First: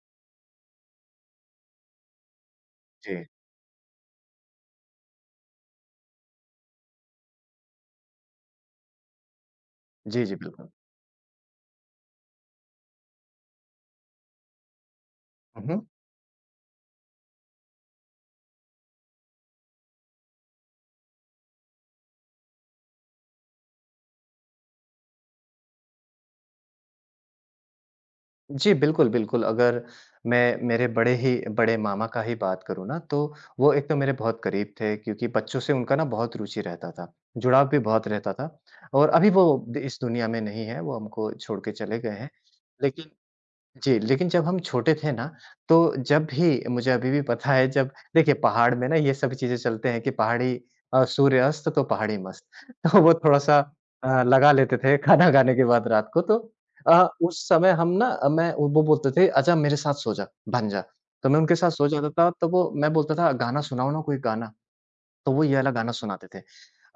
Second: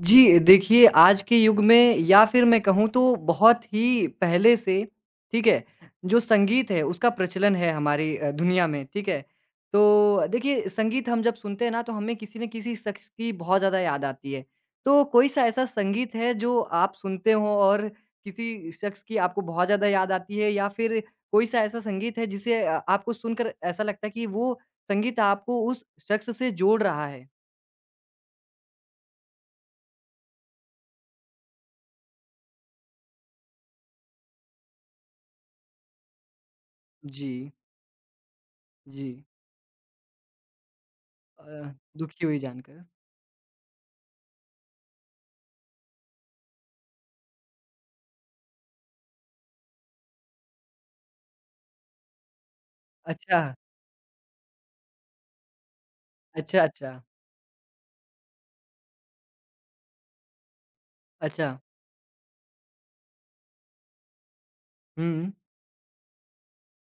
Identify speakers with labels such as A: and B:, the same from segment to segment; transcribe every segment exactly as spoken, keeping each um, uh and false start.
A: जी, देखिए आज के युग में या फिर मैं कहूँ तो
B: जी।
A: बहुत ही पहले से, ठीक है, जो संगीत है उसका प्रचलन है हमारी अ, दुनिया में, ठीक है।
B: जी,
A: तो
B: जी,
A: देखिए
B: बिल्कुल।
A: संगीत हम जब सुनते हैं ना तो हमें किसी न किसी शख़्स की बहुत ज़्यादा याद आती है। तो कोई-सा
B: हुँ,
A: ऐसा
B: हुँ।
A: संगीत है जो आप सुनते हो और किसी शख़्स की आपको बहुत ज़्यादा याद आती है या फिर कोई-सा ऐसा संगीत है जिसे अ, आपको सुनकर ऐसा लगता है कि वो संगीत आपको उस शख़्स से जोड़ रहा है?
B: जी, बिल्कुल, बिल्कुल, अगर मैं मेरे बड़े ही बड़े मामा का ही बात करूँ ना, तो वो एक तो मेरे बहुत करीब थे क्योंकि बच्चों से उनका ना बहुत रुचि रहता था,
A: जी,
B: जुड़ाव भी बहुत रहता था
A: जी।
B: और अभी वो द इस दुनिया में नहीं है, वो हमको
A: अ,
B: छोड़ के चले गए
A: दुखी
B: हैं।
A: हुई जानकर।
B: लेकिन जी, लेकिन जब हम छोटे थे ना, तो जब भी मुझे अभी भी पता है जब देखिए पहाड़ में ना ये सभी चीज़ें चलते हैं कि पहाड़ी अ, सूर्य अस्त तो पहाड़ी मस्त। तो वो
A: अच्छा,
B: थोड़ा-सा अ, लगा लेते थे खाना खाने के बाद रात को तो
A: अच्छा, अच्छा,
B: अ, उस समय हम ना अ, मैं वो बोलते थे, "आजा मेरे साथ सो जा, बन जा।" तो मैं
A: अच्छा।
B: उनके साथ सो जाता था, तो वो मैं बोलता था, "गाना सुनाओ ना कोई गाना।"
A: हुँ,
B: तो वो ये वाला गाना सुनाते थे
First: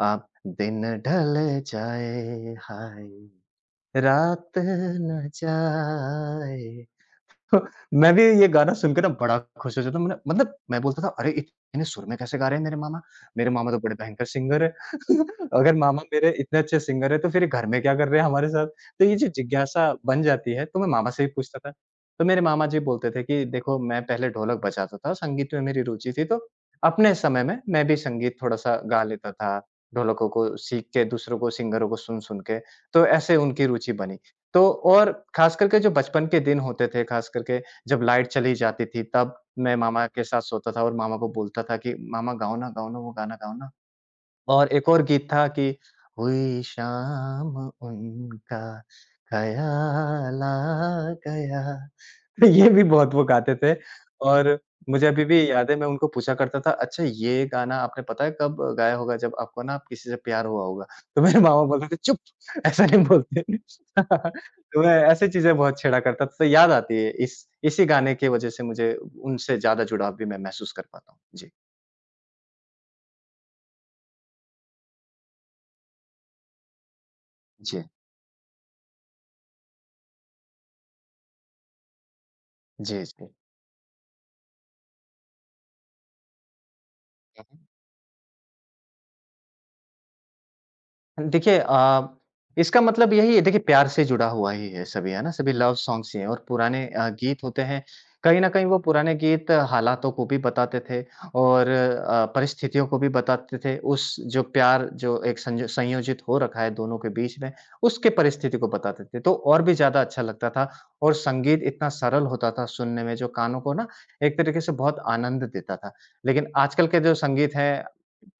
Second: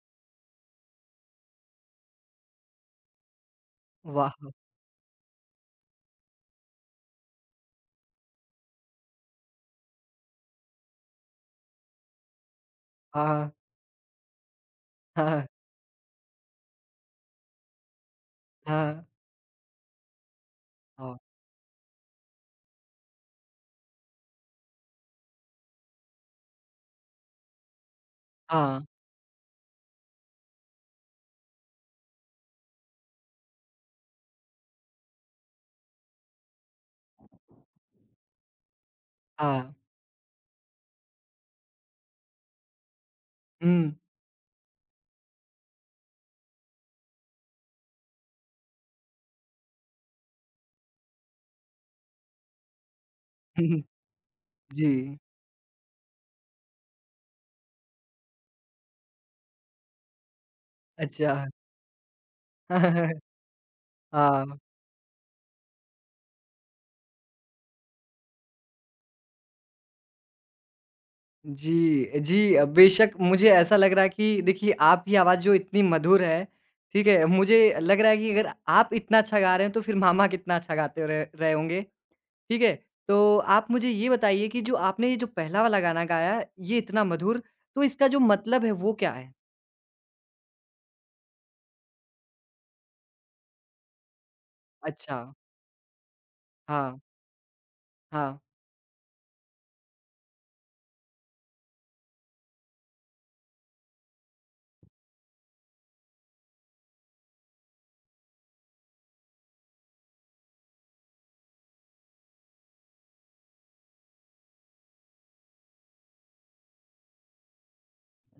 B: अ, दिन ढल जाए हाय
A: वाह!
B: रात ना जाए। मैं भी ये गाना सुन के ना बड़ा खुश हो जाता हूँ। मैंने मतलब मैं बोलता था, "अरे! इतने सुर में कैसे गा रहे हैं मेरे मामा? मेरे
A: हाँ,
B: मामा तो बड़े भयंकर सिंगर हैं।
A: हाँ,
B: अगर मामा मेरे इतने अच्छे सिंगर हैं, तो फिर ये घर में क्या कर रहे हैं हमारे साथ?"
A: हाँ,
B: तो ये जो जिज्ञासा बन जाती है, तो मैं मामा
A: हाँ,
B: से भी पूछता था। तो मेरे मामा जी बोलते थे कि देखो मैं पहले ढोलक बजाता था, संगीत में मेरी रुचि थी, तो अपने समय में मैं भी संगीत थोड़ा-सा
A: हाँ,
B: गा लेता था, ढोलकों को सीख के, दूसरों को, सिंगरों को सुन-सुन के। तो ऐसे उनकी रुचि बनी। तो और खास करके जो बचपन के दिन होते थे, खास करके जब लाइट चली जाती थी, तब
A: हाँ।
B: मैं मामा के साथ सोता था और मामा को बोलता था कि, "मामा गाओ ना, गाओ ना, वो गाना गाओ ना।"
A: हुँ,
B: और एक और गीत था कि हुई शाम उनका ख़याल आ गया। तो ये भी बहुत वो गाते थे
A: हुँ,
B: और
A: जी,
B: मुझे अभी भी याद है मैं उनको पूछा करता था, "अच्छा ये गाना आपने पता है कब गाया होगा जब आपको ना किसी से प्यार हुआ होगा?" तो
A: अच्छा।
B: मेरे मामा बोलते थे, "चुप! ऐसा नहीं बोलते।"
A: हाँ,
B: तो मैं ऐसी चीज़ें बहुत छेड़ा करता था, तो याद आती है इस इसी गाने की वज़ह से मुझे उनसे ज़्यादा जुड़ाव भी मैं महसूस कर पाता हूँ। जी।
A: जी, जी अ, बेशक मुझे ऐसा लग रहा है कि देखिए आपकी आवाज़ जो इतनी मधुर है, ठीक है? मुझे
B: जी।
A: लग रहा है कि अगर आप इतना अच्छा गा रहे हैं तो फिर मामा कितना अच्छा गाते रहे रहे होंगे। ठीक है?
B: जी, जी। हुँ,
A: तो आप मुझे ये बताइए कि जो आपने ये जो पहला वाला गाना गाया, ये इतना मधुर,
B: हुँ।
A: तो इसका जो मतलब है वो क्या है?
B: देखिए अ, इसका मतलब यही है। देखिए प्यार से जुड़ा हुआ ही है सभी,
A: अच्छा,
B: है ना? सभी लव सॉन्ग्स ही हैं और पुराने
A: हाँ,
B: अ, गीत होते हैं,
A: हाँ।
B: कहीं न कहीं वो पुराने गीत हालातों को भी बताते थे और अ, परिस्थितियों को भी बताते थे। उस जो प्यार जो एक संज संयोजित हो रखा है दोनों के बीच में, उसके परिस्थिति को बताते थे, तो और भी ज़्यादा अच्छा लगता था और संगीत इतना सरल होता था सुनने में जो कानों को ना एक तरीके से बहुत आनंद देता था। लेकिन आजकल के जो संगीत है,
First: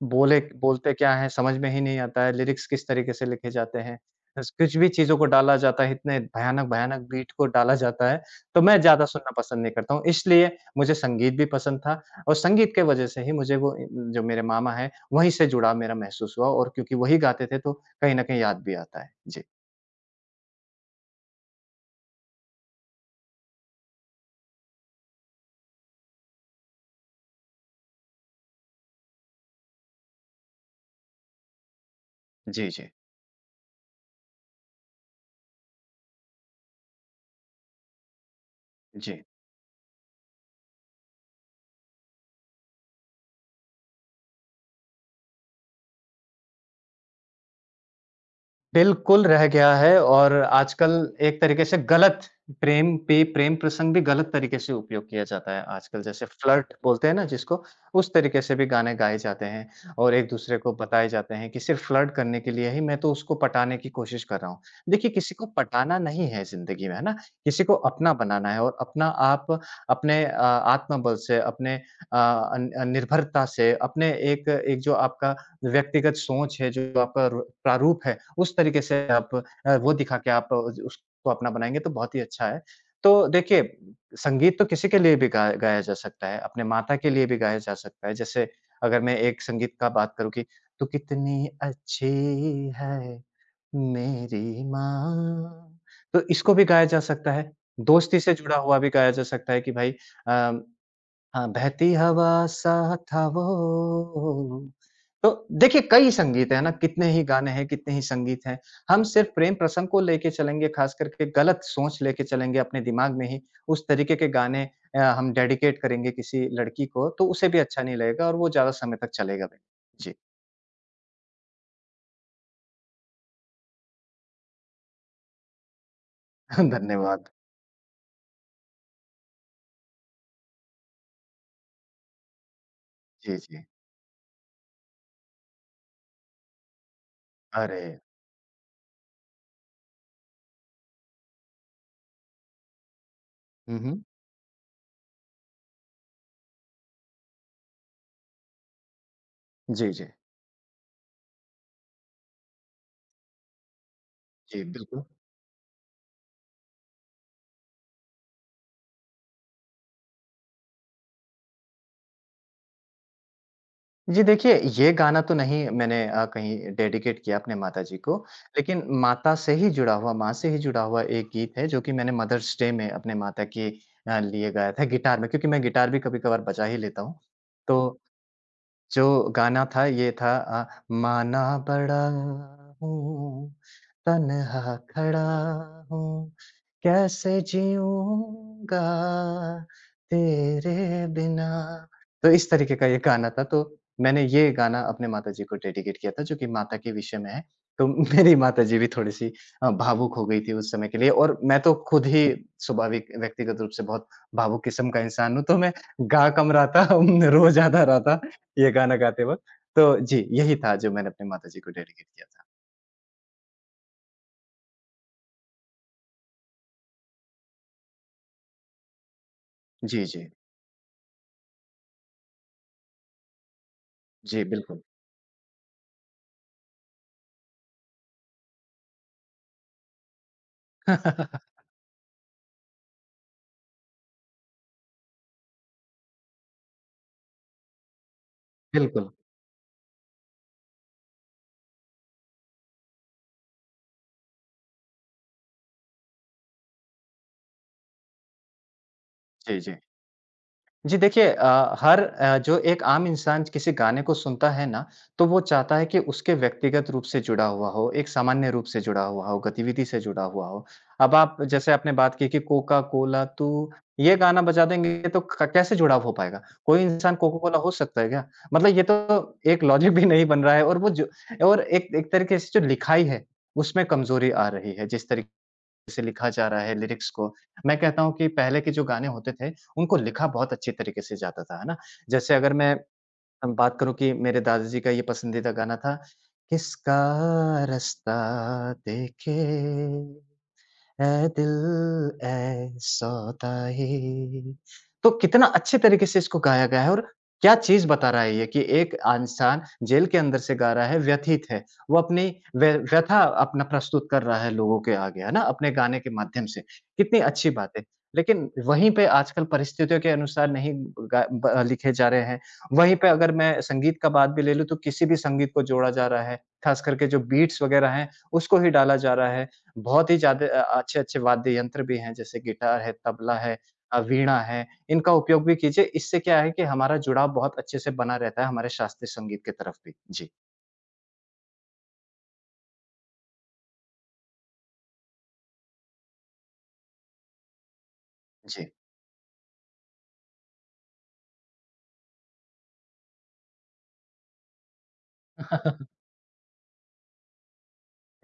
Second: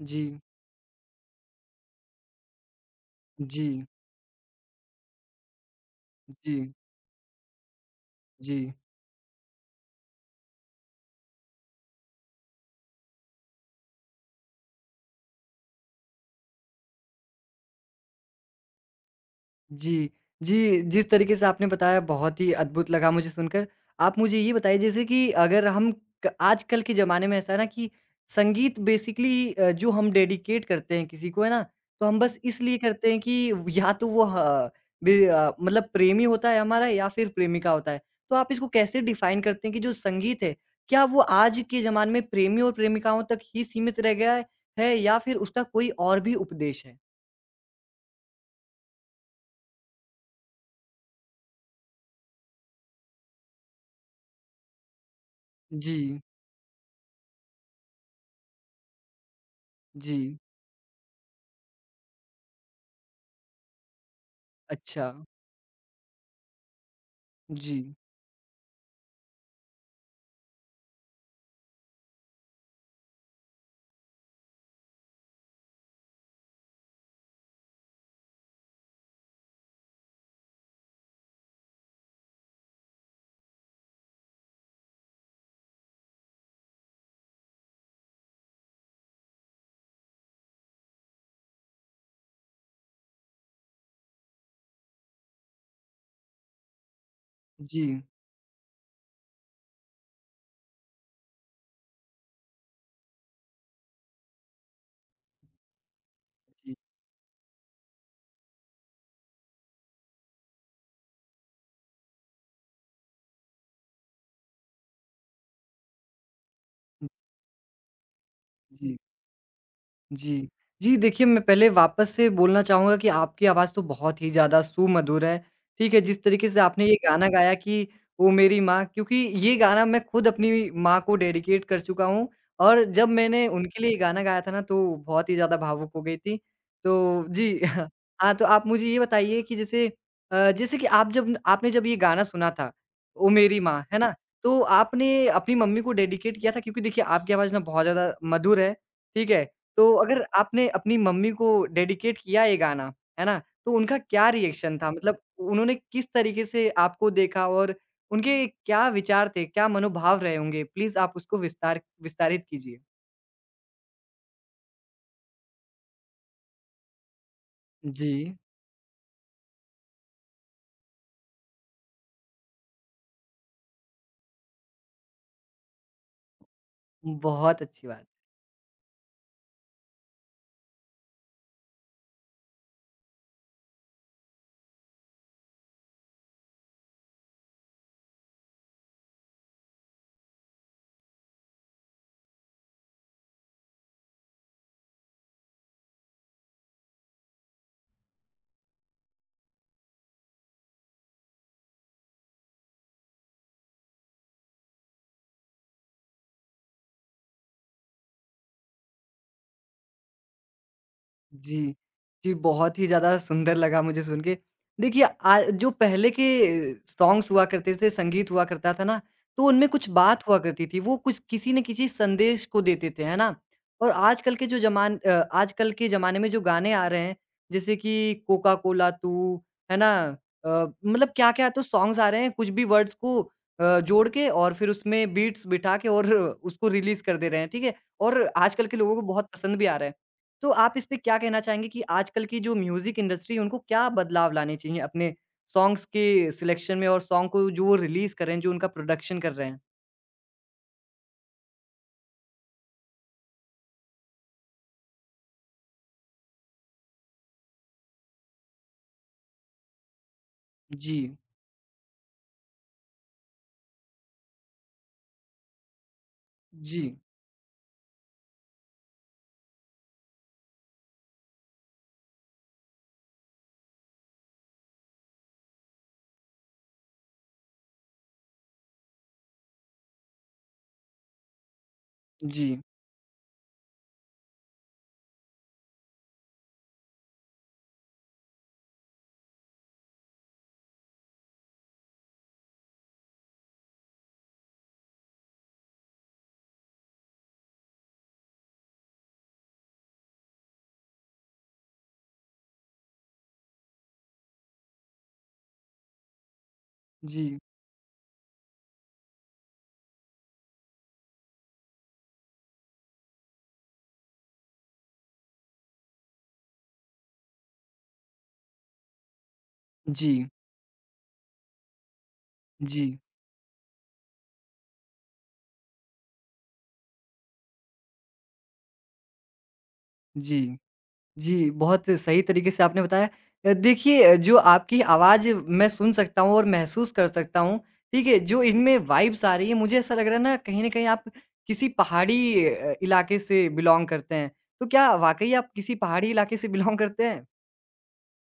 B: बोले
A: जी,
B: बोलते क्या हैं, समझ में ही नहीं आता है, लिरिक्स किस तरीके से लिखे
A: जी,
B: जाते हैं। बस कुछ भी चीज़ों को डाला जाता है, इतने
A: जी,
B: भयानक-भयानक बीट को डाला जाता है, तो
A: जी।
B: मैं ज़्यादा सुनना पसंद नहीं करता हूँ। इसलिए मुझे संगीत भी पसंद था और संगीत के वजह से ही मुझे वो इ जो मेरे मामा हैं, वहीं से जुड़ाव मेरा महसूस हुआ और क्योंकि वही गाते थे, तो कहीं न कहीं याद भी आता है। जी।
A: जी। जी, जिस तरीके से आपने बताया बहुत ही अद्भुत लगा मुझे सुनकर। आप मुझे ये बताइए जैसे कि अगर हम क आजकल के ज़माने में ऐसा है ना कि संगीत बेसिकली अ, जो हम डेडिकेट करते हैं किसी को है ना, तो हम बस
B: जी,
A: इसलिए
B: जी।
A: करते हैं कि या तो वो ह बे अ, मतलब प्रेमी होता है हमारा या फिर प्रेमिका होता है। तो आप इसको कैसे
B: जी।
A: डिफाइन करते हैं कि जो संगीत है, क्या वो आज के ज़माने में प्रेमी और प्रेमिकाओं तक ही सीमित रह गया है है या फिर उसका कोई और भी उपदेश है?
B: बिल्कुल रह गया है और आजकल एक तरीके से गलत प्रेम पे प्रेम प्रसंग भी गलत तरीके से उपयोग किया जाता है आजकल।
A: जी,
B: जैसे फ्लर्ट बोलते हैं ना जिसको, उस तरीके से भी गाने गाए जाते हैं और
A: जी।
B: एक दूसरे को बताए जाते हैं कि सिर्फ फ्लर्ट करने के लिए ही मैं तो उसको पटाने की कोशिश कर रहा हूँ।
A: अच्छा।
B: देखिए किसी को पटाना नहीं है जिंदगी में, है ना? किसी को
A: जी,
B: अपना बनाना है और अपना आप अपने अ, आत्मबल से अपने अ, अन- निर्भरता से अपने एक एक जो आपका व्यक्तिगत सोच है, जो आपका र प्रारूप है, उस तरीके से आप अ, वो दिखा के आप उज उसको अपना बनाएँगे तो बहुत ही अच्छा है। तो देखिए, संगीत तो किसी के लिए भी गाया गाया जा सकता है, अपने माता के लिए भी गाया जा सकता है। जैसे अगर मैं एक संगीत का बात करूँ कि तू कितनी अच्छी है मेरी माँ, तो इसको भी गाया जा सकता है।
A: जी,
B: दोस्ती से जुड़ा हुआ भी गाया जा सकता है कि भाई अ हाँ, बहती हवा सा था वो। तो देखिए कई संगीत हैं ना,
A: जी,
B: कितने ही गाने हैं, कितने ही संगीत हैं। हम सिर्फ़ प्रेम प्रसंग को लेके चलेंगे, ख़ास करके गलत सोच लेके चलेंगे अपने दिमाग में ही, उस तरीके के गाने अ, हम डेडिकेट करेंगे किसी लड़की को, तो उसे भी अच्छा नहीं लगेगा और वो ज़्यादा समय
A: जी।
B: तक चलेगा भी। जी,
A: जी। जी, देखिए मैं पहले वापस से बोलना चाहूँगा कि आपकी आवाज़ तो बहुत ही ज़्यादा सुमधुर है, ठीक है? जिस तरीके से आपने ये गाना
B: धन्यवाद।
A: गाया कि वो मेरी माँ क्योंकि ये गाना मैं खुद अपनी माँ को डेडिकेट कर चुका हूँ और जब
B: जी,
A: मैंने
B: जी।
A: उनके लिए ये गाना गाया था ना तो बहुत ही ज़्यादा भावुक हो गई थी। तो जी,
B: अरे!
A: हाँ, तो आप मुझे ये बताइए कि जैसे अ, जैसे कि आप जब आपने जब ये गाना सुना था, ओ मेरी
B: हुँ,
A: माँ, है
B: हुँ।
A: ना? तो आपने अपनी मम्मी को डेडिकेट किया था क्योंकि देखिए आपकी आवाज़ ना बहुत ज़्यादा मधुर है, ठीक है?
B: जी,
A: तो
B: जी।
A: अगर आपने अपनी मम्मी को डेडिकेट किया ये गाना, है ना? तो उनका क्या
B: जी,
A: रिएक्शन था?
B: बिल्कुल।
A: मतलब उन्होंने किस तरीके से आपको देखा और उनके क्या विचार थे, क्या मनोभाव रहे होंगे? प्लीज़ आप उसको विस्तार विस्तारित कीजिए।
B: जी देखिए, ये गाना तो नहीं मैंने अ, कहीं डेडिकेट किया अपने माताजी को,
A: जी।
B: लेकिन माता से ही जुड़ा हुआ माँ से ही जुड़ा हुआ एक गीत है जो कि मैंने मदर्स डे में अपने माता के अ, लिए गाया था गिटार में क्योंकि मैं गिटार भी कभी-कभार बजा ही लेता हूँ।
A: बहुत
B: तो
A: अच्छी बात।
B: जो गाना था ये था, अ, माना बड़ा हूँ, तन्हा खड़ा हूँ, कैसे जीऊँगा तेरे बिना। तो इस तरीके का ये गाना था, तो मैंने ये गाना अपने माताजी को डेडिकेट किया था जो कि माता के विषय में है। तो मेरी माताजी भी थोड़ी-सी अ, भावुक हो गई थी उस समय के लिए और मैं तो खुद ही स्वाभाविक व्यक्तिगत रूप से बहुत भावुक किस्म का इंसान हूँ, तो मैं गा कम रहा था, रो ज़्यादा रहा था ये गाना गाते वक़्त। तो जी, यही था जो मैंने अपने माताजी को
A: जी।
B: डेडिकेट किया
A: जी,
B: था।
A: बहुत ही ज़्यादा सुंदर लगा मुझे सुन के। देखिए आ जो पहले के सॉन्ग्स हुआ करते थे, संगीत हुआ करता था ना, तो उनमें कुछ
B: जी,
A: बात
B: जी।
A: हुआ करती थी, वो कुछ किसी न किसी संदेश को देते थे, है ना? और आजकल
B: जी,
A: के जो
B: बिल्कुल।
A: जमान अ, आजकल के ज़माने में जो गाने आ रहे हैं, जैसे कि कोका कोला तू, है ना? अ, मतलब क्या-क्या तो सॉन्ग्स आ रहे हैं, कुछ भी वर्ड्स को अ, जोड़ के और फिर उसमें बीट्स बिठा के और उसको रिलीज़ कर दे रहे हैं, ठीक है? और आजकल के लोगों को
B: बिल्कुल।
A: बहुत पसंद भी आ रहा है। तो आप इस पे क्या कहना चाहेंगे कि आजकल की जो म्यूज़िक इंडस्ट्री है, उनको क्या बदलाव लाने चाहिए अपने सॉन्ग्स के सिलेक्शन में और सॉन्ग को जो वो रिलीज़ कर रहे हैं, जो उनका प्रोडक्शन कर रहे
B: जी,
A: हैं?
B: जी। जी देखिए अ, हर अ, जो एक आम इंसान किसी गाने को सुनता है ना, तो वो चाहता है कि उसके व्यक्तिगत रूप से जुड़ा हुआ हो, एक सामान्य रूप से जुड़ा हुआ हो, गतिविधि से जुड़ा हुआ हो। अब
A: जी,
B: आप जैसे आपने बात की कि कोका कोला तू, ये गाना बजा देंगे तो क- कैसे जुड़ाव हो पाएगा? कोई
A: जी,
B: इंसान कोका कोला हो सकता है क्या? मतलब ये तो एक लॉजिक भी नहीं बन रहा है। और वो जो, और एक एक तरीके से जो लिखाई है उसमें कमजोरी आ रही है, जिस तरीके से लिखा जा रहा है लिरिक्स को। मैं कहता हूँ कि पहले के जो गाने होते थे, उनको लिखा बहुत अच्छे तरीके से जाता था, है ना? जैसे अगर
A: जी,
B: मैं अ, बात करूँ कि मेरे दादा जी का ये पसंदीदा गाना था, किसका रास्ता देखे है दिल ऐसा ही। तो कितना अच्छे तरीके से इसको गाया गया है और क्या चीज बता रहा है ये कि एक इंसान जेल के अंदर से गा रहा है, व्यथित है, वो अपनी व्य- व्यथा अपना प्रस्तुत कर रहा है लोगों के आगे, है ना? अपने गाने के माध्यम से। कितनी
A: जी,
B: अच्छी बात है। लेकिन वहीं पे आजकल परिस्थितियों के अनुसार नहीं गा- ब- लिखे जा रहे हैं। वहीं पे अगर मैं संगीत का बात भी ले लूं, तो किसी भी संगीत को जोड़ा जा रहा है, खास करके जो बीट्स वगैरह हैं उसको ही डाला जा रहा है। बहुत ही
A: जी,
B: ज़्यादा अ, अच्छे-अच्छे वाद्य यंत्र भी हैं, जैसे गिटार
A: जी।
B: है, तबला है, अ, वीणा है, इनका उपयोग भी कीजिए। इससे क्या है कि हमारा जुड़ाव बहुत अच्छे से बना रहता है हमारे शास्त्रीय संगीत की तरफ भी। जी,
A: जी जी, बहुत सही तरीके से आपने बताया। अ, देखिए जो आपकी आवाज़ मैं सुन सकता हूँ और महसूस कर सकता हूँ, ठीक है? जो
B: जी।
A: इनमें वाइब्स आ रही है मुझे ऐसा लग रहा है ना कहीं न कहीं आप किसी पहाड़ी अ, इलाके से बिलॉन्ग करते हैं। तो क्या वाक़ई आप किसी पहाड़ी इलाके से बिलॉन्ग करते हैं?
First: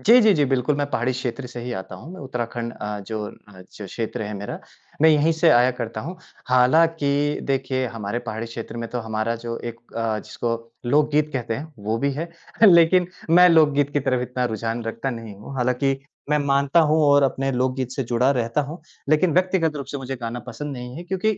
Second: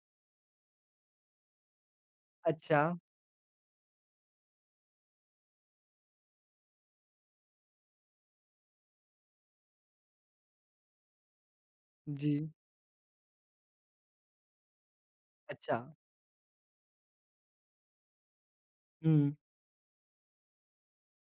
B: जी, जी, जी, बिल्कुल, मैं पहाड़ी क्षेत्र से ही आता हूँ। मैं उत्तराखंड,
A: अच्छा,
B: अ, जो अ, जो क्षेत्र है मेरा, मैं यहीं से आया करता हूँ। हालाँकि देखिए, हमारे पहाड़ी क्षेत्र में तो हमारा जो एक अ, जिसको लोकगीत कहते हैं, वो भी है।
A: जी,
B: लेकिन मैं लोकगीत की तरफ इतना रुझान रखता नहीं हूँ।
A: अच्छा।
B: हालाँकि मैं मानता हूँ और अपने लोकगीत से जुड़ा रहता हूँ, लेकिन
A: हुँ,
B: व्यक्तिगत रूप से मुझे गाना पसंद नहीं है, क्योंकि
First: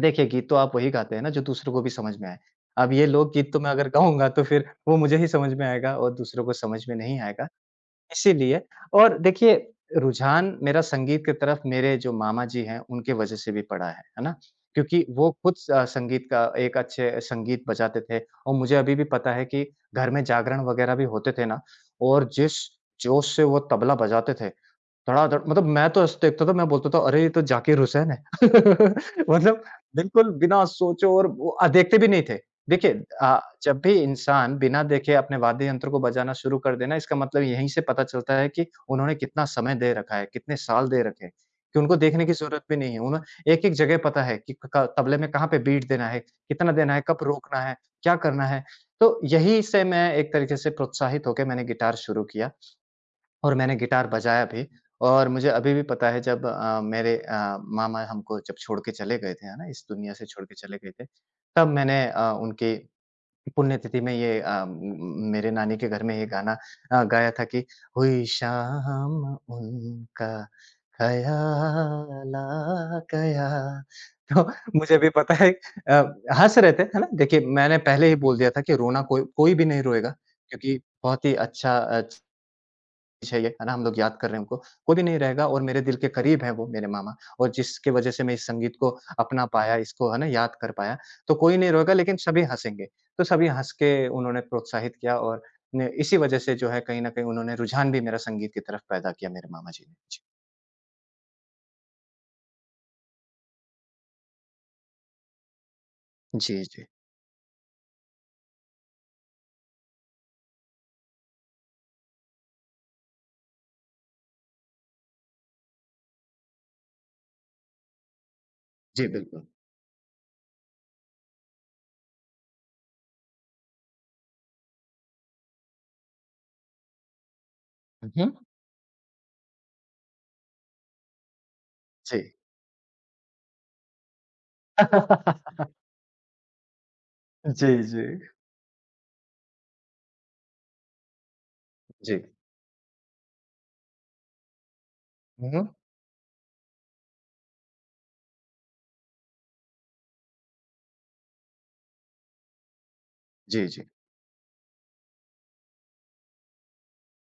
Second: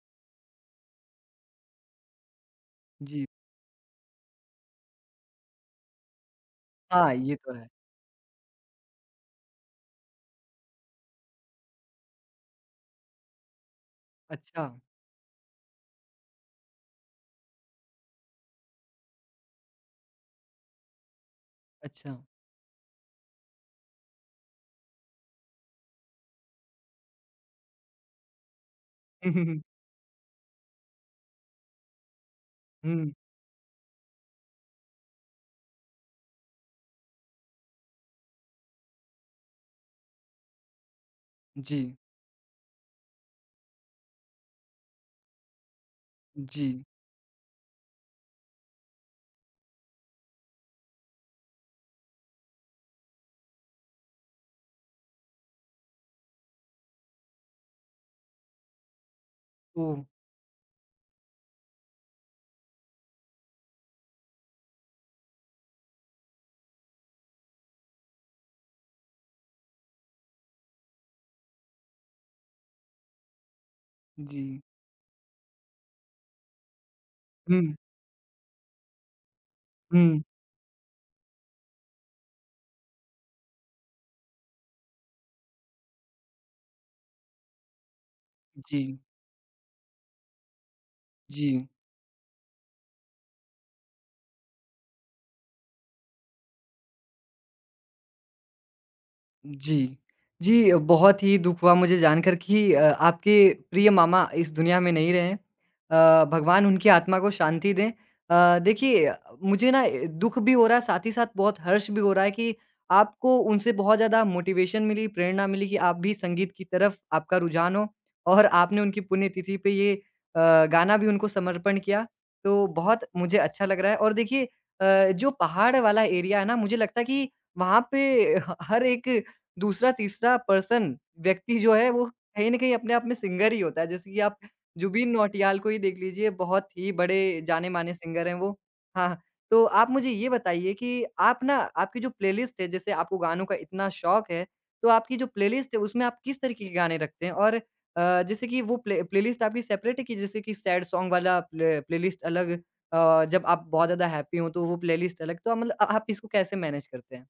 B: देखिए, गीत तो आप वही गाते हैं ना, जो दूसरों को भी समझ में आए। अब ये
A: जी।
B: लोकगीत तो मैं अगर गाऊँगा, तो फिर वो मुझे ही समझ में आएगा और दूसरों को समझ में
A: हाँ,
B: नहीं
A: ये
B: आएगा।
A: तो है।
B: इसीलिए और देखिए, रुझान मेरा संगीत की तरफ मेरे जो मामा जी हैं, उनके वज़ह से भी पड़ा है, है ना?
A: अच्छा,
B: क्योंकि वो खुद अ, संगीत का एक अच्छे संगीत बजाते थे। और मुझे अभी भी पता है कि घर में जागरण वगैरह भी होते थे ना।
A: अच्छा।
B: और जिस जोश से वो तबला बजाते थे, धड़ाधड़। मतलब मैं तो ऐसे देखता था, मैं बोलता था अरे ये तो ज़ाकिर हुसैन है।
A: हुँ, हुँ, हुँ।
B: मतलब बिल्कुल बिना सोचे, और वो अ, देखते भी नहीं थे। देखिए,
A: हुँ,
B: अ, जब भी इंसान बिना देखे अपने वाद्य यंत्र को बजाना शुरू कर देना, इसका मतलब यहीं से पता चलता है कि उन्होंने कितना समय दे रखा है, कितने साल दे रखे हैं, कि
A: जी,
B: उनको देखने की ज़रूरत भी नहीं है। उन्हें एक-एक जगह पता है कि क क तबले में कहाँ पे बीट देना है,
A: जी।
B: कितना देना है, कब रोकना है, क्या करना है। तो यही से मैं एक तरीके से प्रोत्साहित होके मैंने गिटार शुरू किया, और मैंने गिटार बजाया भी। और मुझे अभी भी पता है जब अ, मेरे अ, मामा हमको जब छोड़ के चले गए थे, है ना? इस
A: ओह!
B: दुनिया से छोड़ के चले गए थे, तब मैंने अ, उनकी पुण्यतिथि में ये अ, म मेरे नानी के घर में ये गाना अ, गाया था कि हुई शाम उनका ख़याल आ गया। तो
A: जी।
B: मुझे भी पता है। अ, हँस रहे थे, है ना? देखिए,
A: हुँ,
B: मैंने पहले ही बोल दिया था कि रोना कोई कोई भी नहीं रोएगा,
A: हुँ।
B: क्योंकि बहुत ही अच्छा अ चीज़ है ये, है ना? हम लोग याद कर रहे हैं उनको। कोई भी नहीं रहेगा, और मेरे दिल के करीब हैं वो, मेरे मामा, और जिसकी वज़ह से मैं इस संगीत को
A: जी,
B: अपना पाया, इसको है ना याद कर पाया। तो
A: जी।
B: कोई नहीं रोएगा, लेकिन सभी हँसेंगे। तो सभी हँस के उन्होंने प्रोत्साहित किया, और ने इसी वज़ह से जो है कहीं न कहीं उन्होंने रुझान भी मेरा संगीत की तरफ पैदा किया, मेरे मामा
A: जी।
B: जी ने। जी।
A: जी, बहुत ही दुःख हुआ मुझे जानकर कि अ, आपके प्रिय मामा इस दुनिया में नहीं रहे हैं। अ,
B: जी,
A: भगवान
B: जी।
A: उनकी आत्मा को शांति दें। अ, देखिए अ, मुझे ना ए, दुःख भी हो रहा है, साथ ही साथ बहुत हर्ष भी हो रहा है कि आपको उनसे बहुत ज़्यादा मोटिवेशन मिली, प्रेरणा मिली कि आप भी संगीत की तरफ आपका रुझान हो और आपने उनकी
B: जी, बिल्कुल।
A: पुण्यतिथि पे ये अ, गाना भी उनको समर्पण किया। तो बहुत मुझे अच्छा लग रहा है और देखिए अ, जो पहाड़ वाला एरिया है ना, मुझे लगता है कि वहाँ पे
B: हुँ, हुँ।
A: ह हर एक दूसरा, तीसरा पर्सन व्यक्ति जो है वो
B: जी।
A: कहीं न कहीं अपने आप में सिंगर ही होता है। जैसे कि आप जुबीन नौटियाल को ही देख लीजिए, बहुत ही बड़े
B: जी,
A: जाने-माने
B: जी।
A: सिंगर हैं वो। हाँ, हाँ। तो आप मुझे ये बताइए कि आप ना आपकी जो
B: जी।
A: प्लेलिस्ट है जैसे आपको गानों का इतना शौक है, तो आपकी जो
B: हुँ, हुँ।
A: प्लेलिस्ट है उसमें आप किस तरीके के गाने रखते हैं? और अ, जैसे कि वो प्ले प्लेलिस्ट आपकी सेपरेट है कि जैसे कि सैड सॉन्ग वाला प्ले प्लेलिस्ट अलग अ, जब आप
B: जी, जी।
A: बहुत ज़्यादा हैप्पी हो तो वो प्लेलिस्ट अलग, तो आप मतलब अ, आप इसको कैसे मैनेज करते हैं?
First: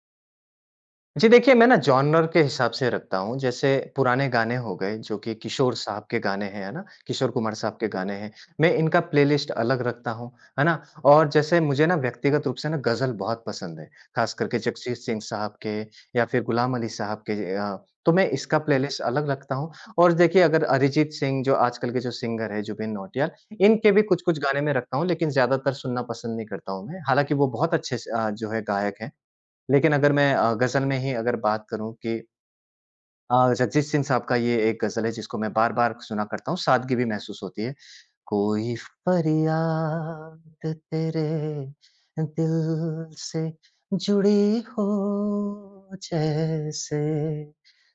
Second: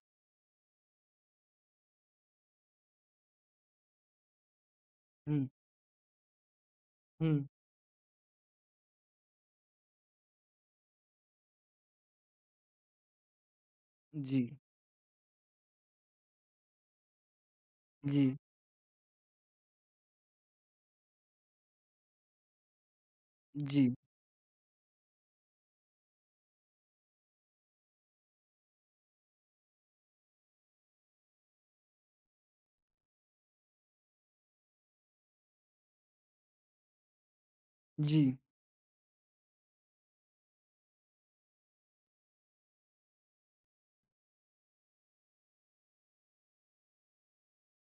B: जी देखिए, मैं ना जॉनर के हिसाब से रखता हूँ। जैसे पुराने गाने हो गए जो कि
A: हुँ,
B: किशोर साहब के गाने हैं, है ना? किशोर
A: हुँ।
B: कुमार साहब के गाने हैं। मैं इनका प्लेलिस्ट अलग रखता हूँ, है ना? और जैसे मुझे ना व्यक्तिगत रूप से ना ग़ज़ल बहुत पसंद है, ख़ास
A: जी।
B: करके जगजीत सिंह साहब के या फिर गुलाम अली साहब के। अ, तो मैं
A: जी,
B: इसका प्लेलिस्ट अलग रखता हूँ। और देखिए, अगर अरिजीत सिंह, जो आजकल के जो सिंगर हैं, जुबिन नौटियाल,
A: जी,
B: इनके भी कुछ-कुछ गाने मैं रखता हूँ, लेकिन ज़्यादातर सुनना पसंद नहीं करता हूँ मैं। हालाँकि वो बहुत अच्छे स अ, जो है गायक हैं। लेकिन अगर मैं अ, गज़ल में ही अगर बात करूँ कि अ, जगजीत सिंह साहब का ये एक गज़ल है जिसको मैं बार-बार सुना करता हूँ, सादगी भी महसूस होती है।
A: जी,
B: कोई फरियाद तेरे दिल से जुड़ी हो जैसे।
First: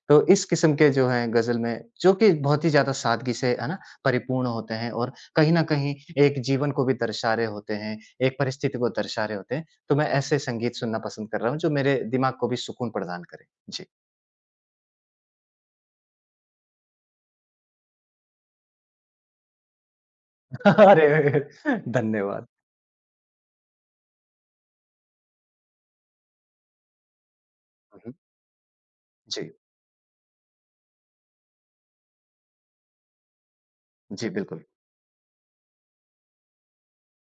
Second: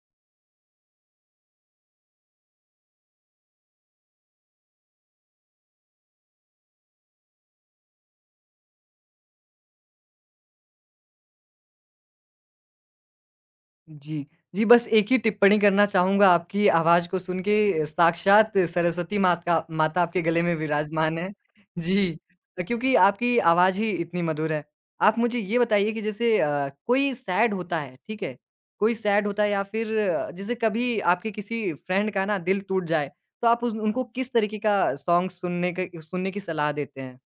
B: तो इस किस्म के जो हैं गज़ल में, जो कि बहुत ही ज़्यादा सादगी से, है ना, परिपूर्ण होते हैं, और कहीं न कहीं एक जीवन को भी दर्शा रहे होते हैं, एक परिस्थिति को दर्शा रहे होते हैं। तो मैं ऐसे संगीत सुनना पसंद कर रहा हूँ जो मेरे दिमाग को भी सुकून प्रदान करे। जी।
A: जी। जी, बस एक ही टिप्पणी करना चाहूँगा आपकी आवाज़ को सुन के साक्षात सरस्वती मात का माता आपके गले में विराजमान है।
B: अरे!
A: जी,
B: धन्यवाद।
A: क्योंकि आपकी आवाज़ ही इतनी मधुर है। आप मुझे ये बताइए कि जैसे अ, कोई सैड होता है,
B: हुँ, हुँ।
A: ठीक है? कोई सैड होता है
B: जी।
A: या फिर जैसे कभी आपके किसी फ्रेंड का ना दिल टूट जाए, तो आप उन उनको
B: जी,
A: किस तरीके
B: बिल्कुल।
A: का सॉन्ग सुनने के सुनने की सलाह देते हैं?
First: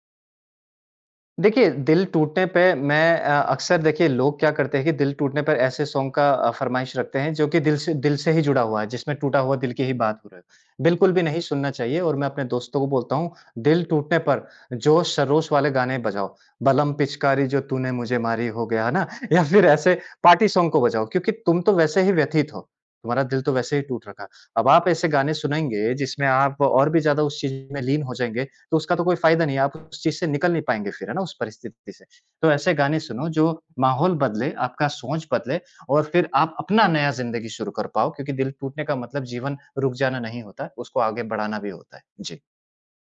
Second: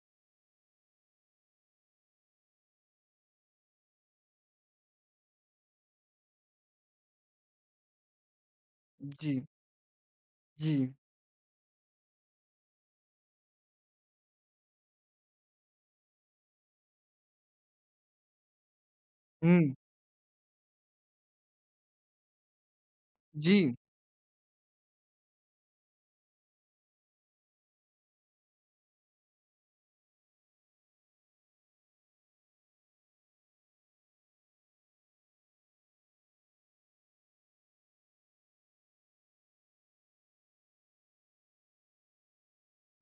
B: देखिए, दिल टूटने पे मैं अ, अक्सर देखिए लोग क्या करते हैं कि दिल टूटने पर ऐसे सॉन्ग का अ, फ़रमाइश रखते हैं जो कि दिल से दिल से ही जुड़ा हुआ है, जिसमें टूटा
A: जी,
B: हुआ दिल की ही बात हो रही
A: जी।
B: है। बिल्कुल भी नहीं सुनना चाहिए। और मैं अपने दोस्तों को बोलता हूँ, दिल टूटने पर जोश खरोश वाले गाने बजाओ। बलम पिचकारी जो तूने मुझे मारी हो गया, है ना? या फिर
A: हुँ,
B: ऐसे पार्टी सॉन्ग को बजाओ, क्योंकि तुम तो वैसे ही व्यथित हो, तुम्हारा दिल तो
A: जी।
B: वैसे ही टूट रखा। अब आप ऐसे गाने सुनेंगे जिसमें आप और भी ज़्यादा उस चीज़ में लीन हो जाएँगे, तो उसका तो कोई फ़ायदा नहीं है, आप उस चीज़ से निकल नहीं पाएँगे फिर, है ना? उस परिस्थिति से। तो ऐसे गाने सुनो जो माहौल बदले, आपका सोच बदले, और फिर आप अपना नया ज़िंदगी शुरू कर पाओ, क्योंकि दिल टूटने का मतलब जीवन रुक जाना नहीं होता, उसको आगे बढ़ाना भी होता है। जी,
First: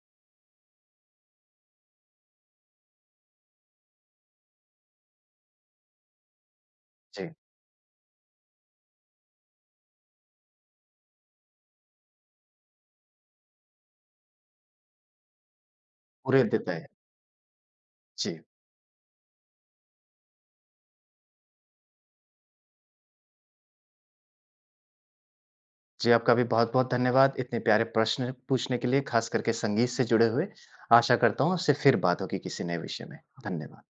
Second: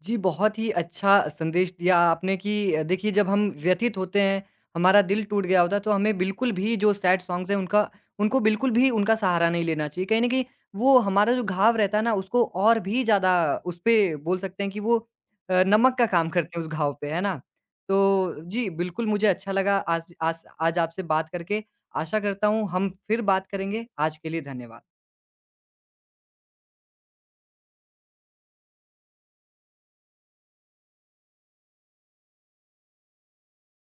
A: जी, बहुत ही अच्छा संदेश दिया आपने कि अ, देखिए जब हम व्यथित होते हैं, हमारा दिल टूट गया होता है तो हमें बिल्कुल भी जो सैड
B: जी,
A: सॉन्ग्स हैं उनका उनको बिल्कुल भी उनका सहारा नहीं लेना चाहिए। कहीं न कहीं वो हमारा जो घाव रहता है ना उसको और भी ज़्यादा उसपे बोल सकते हैं कि वो अ, नमक का काम
B: पूरे
A: करते हैं उस
B: देता है।
A: घाव पे, है ना? तो
B: जी,
A: जी, बिल्कुल मुझे अच्छा लगा आज आज आज आपसे बात करके। आशा करता हूँ हम फिर बात करेंगे। आज के लिए धन्यवाद।
B: जी, आपका भी बहुत-बहुत धन्यवाद इतने प्यारे प्रश्न पूछने के लिए, ख़ास करके संगीत से जुड़े हुए। आशा करता हूँ, आपसे फिर बात होगी किसी नए विषय में। धन्यवाद।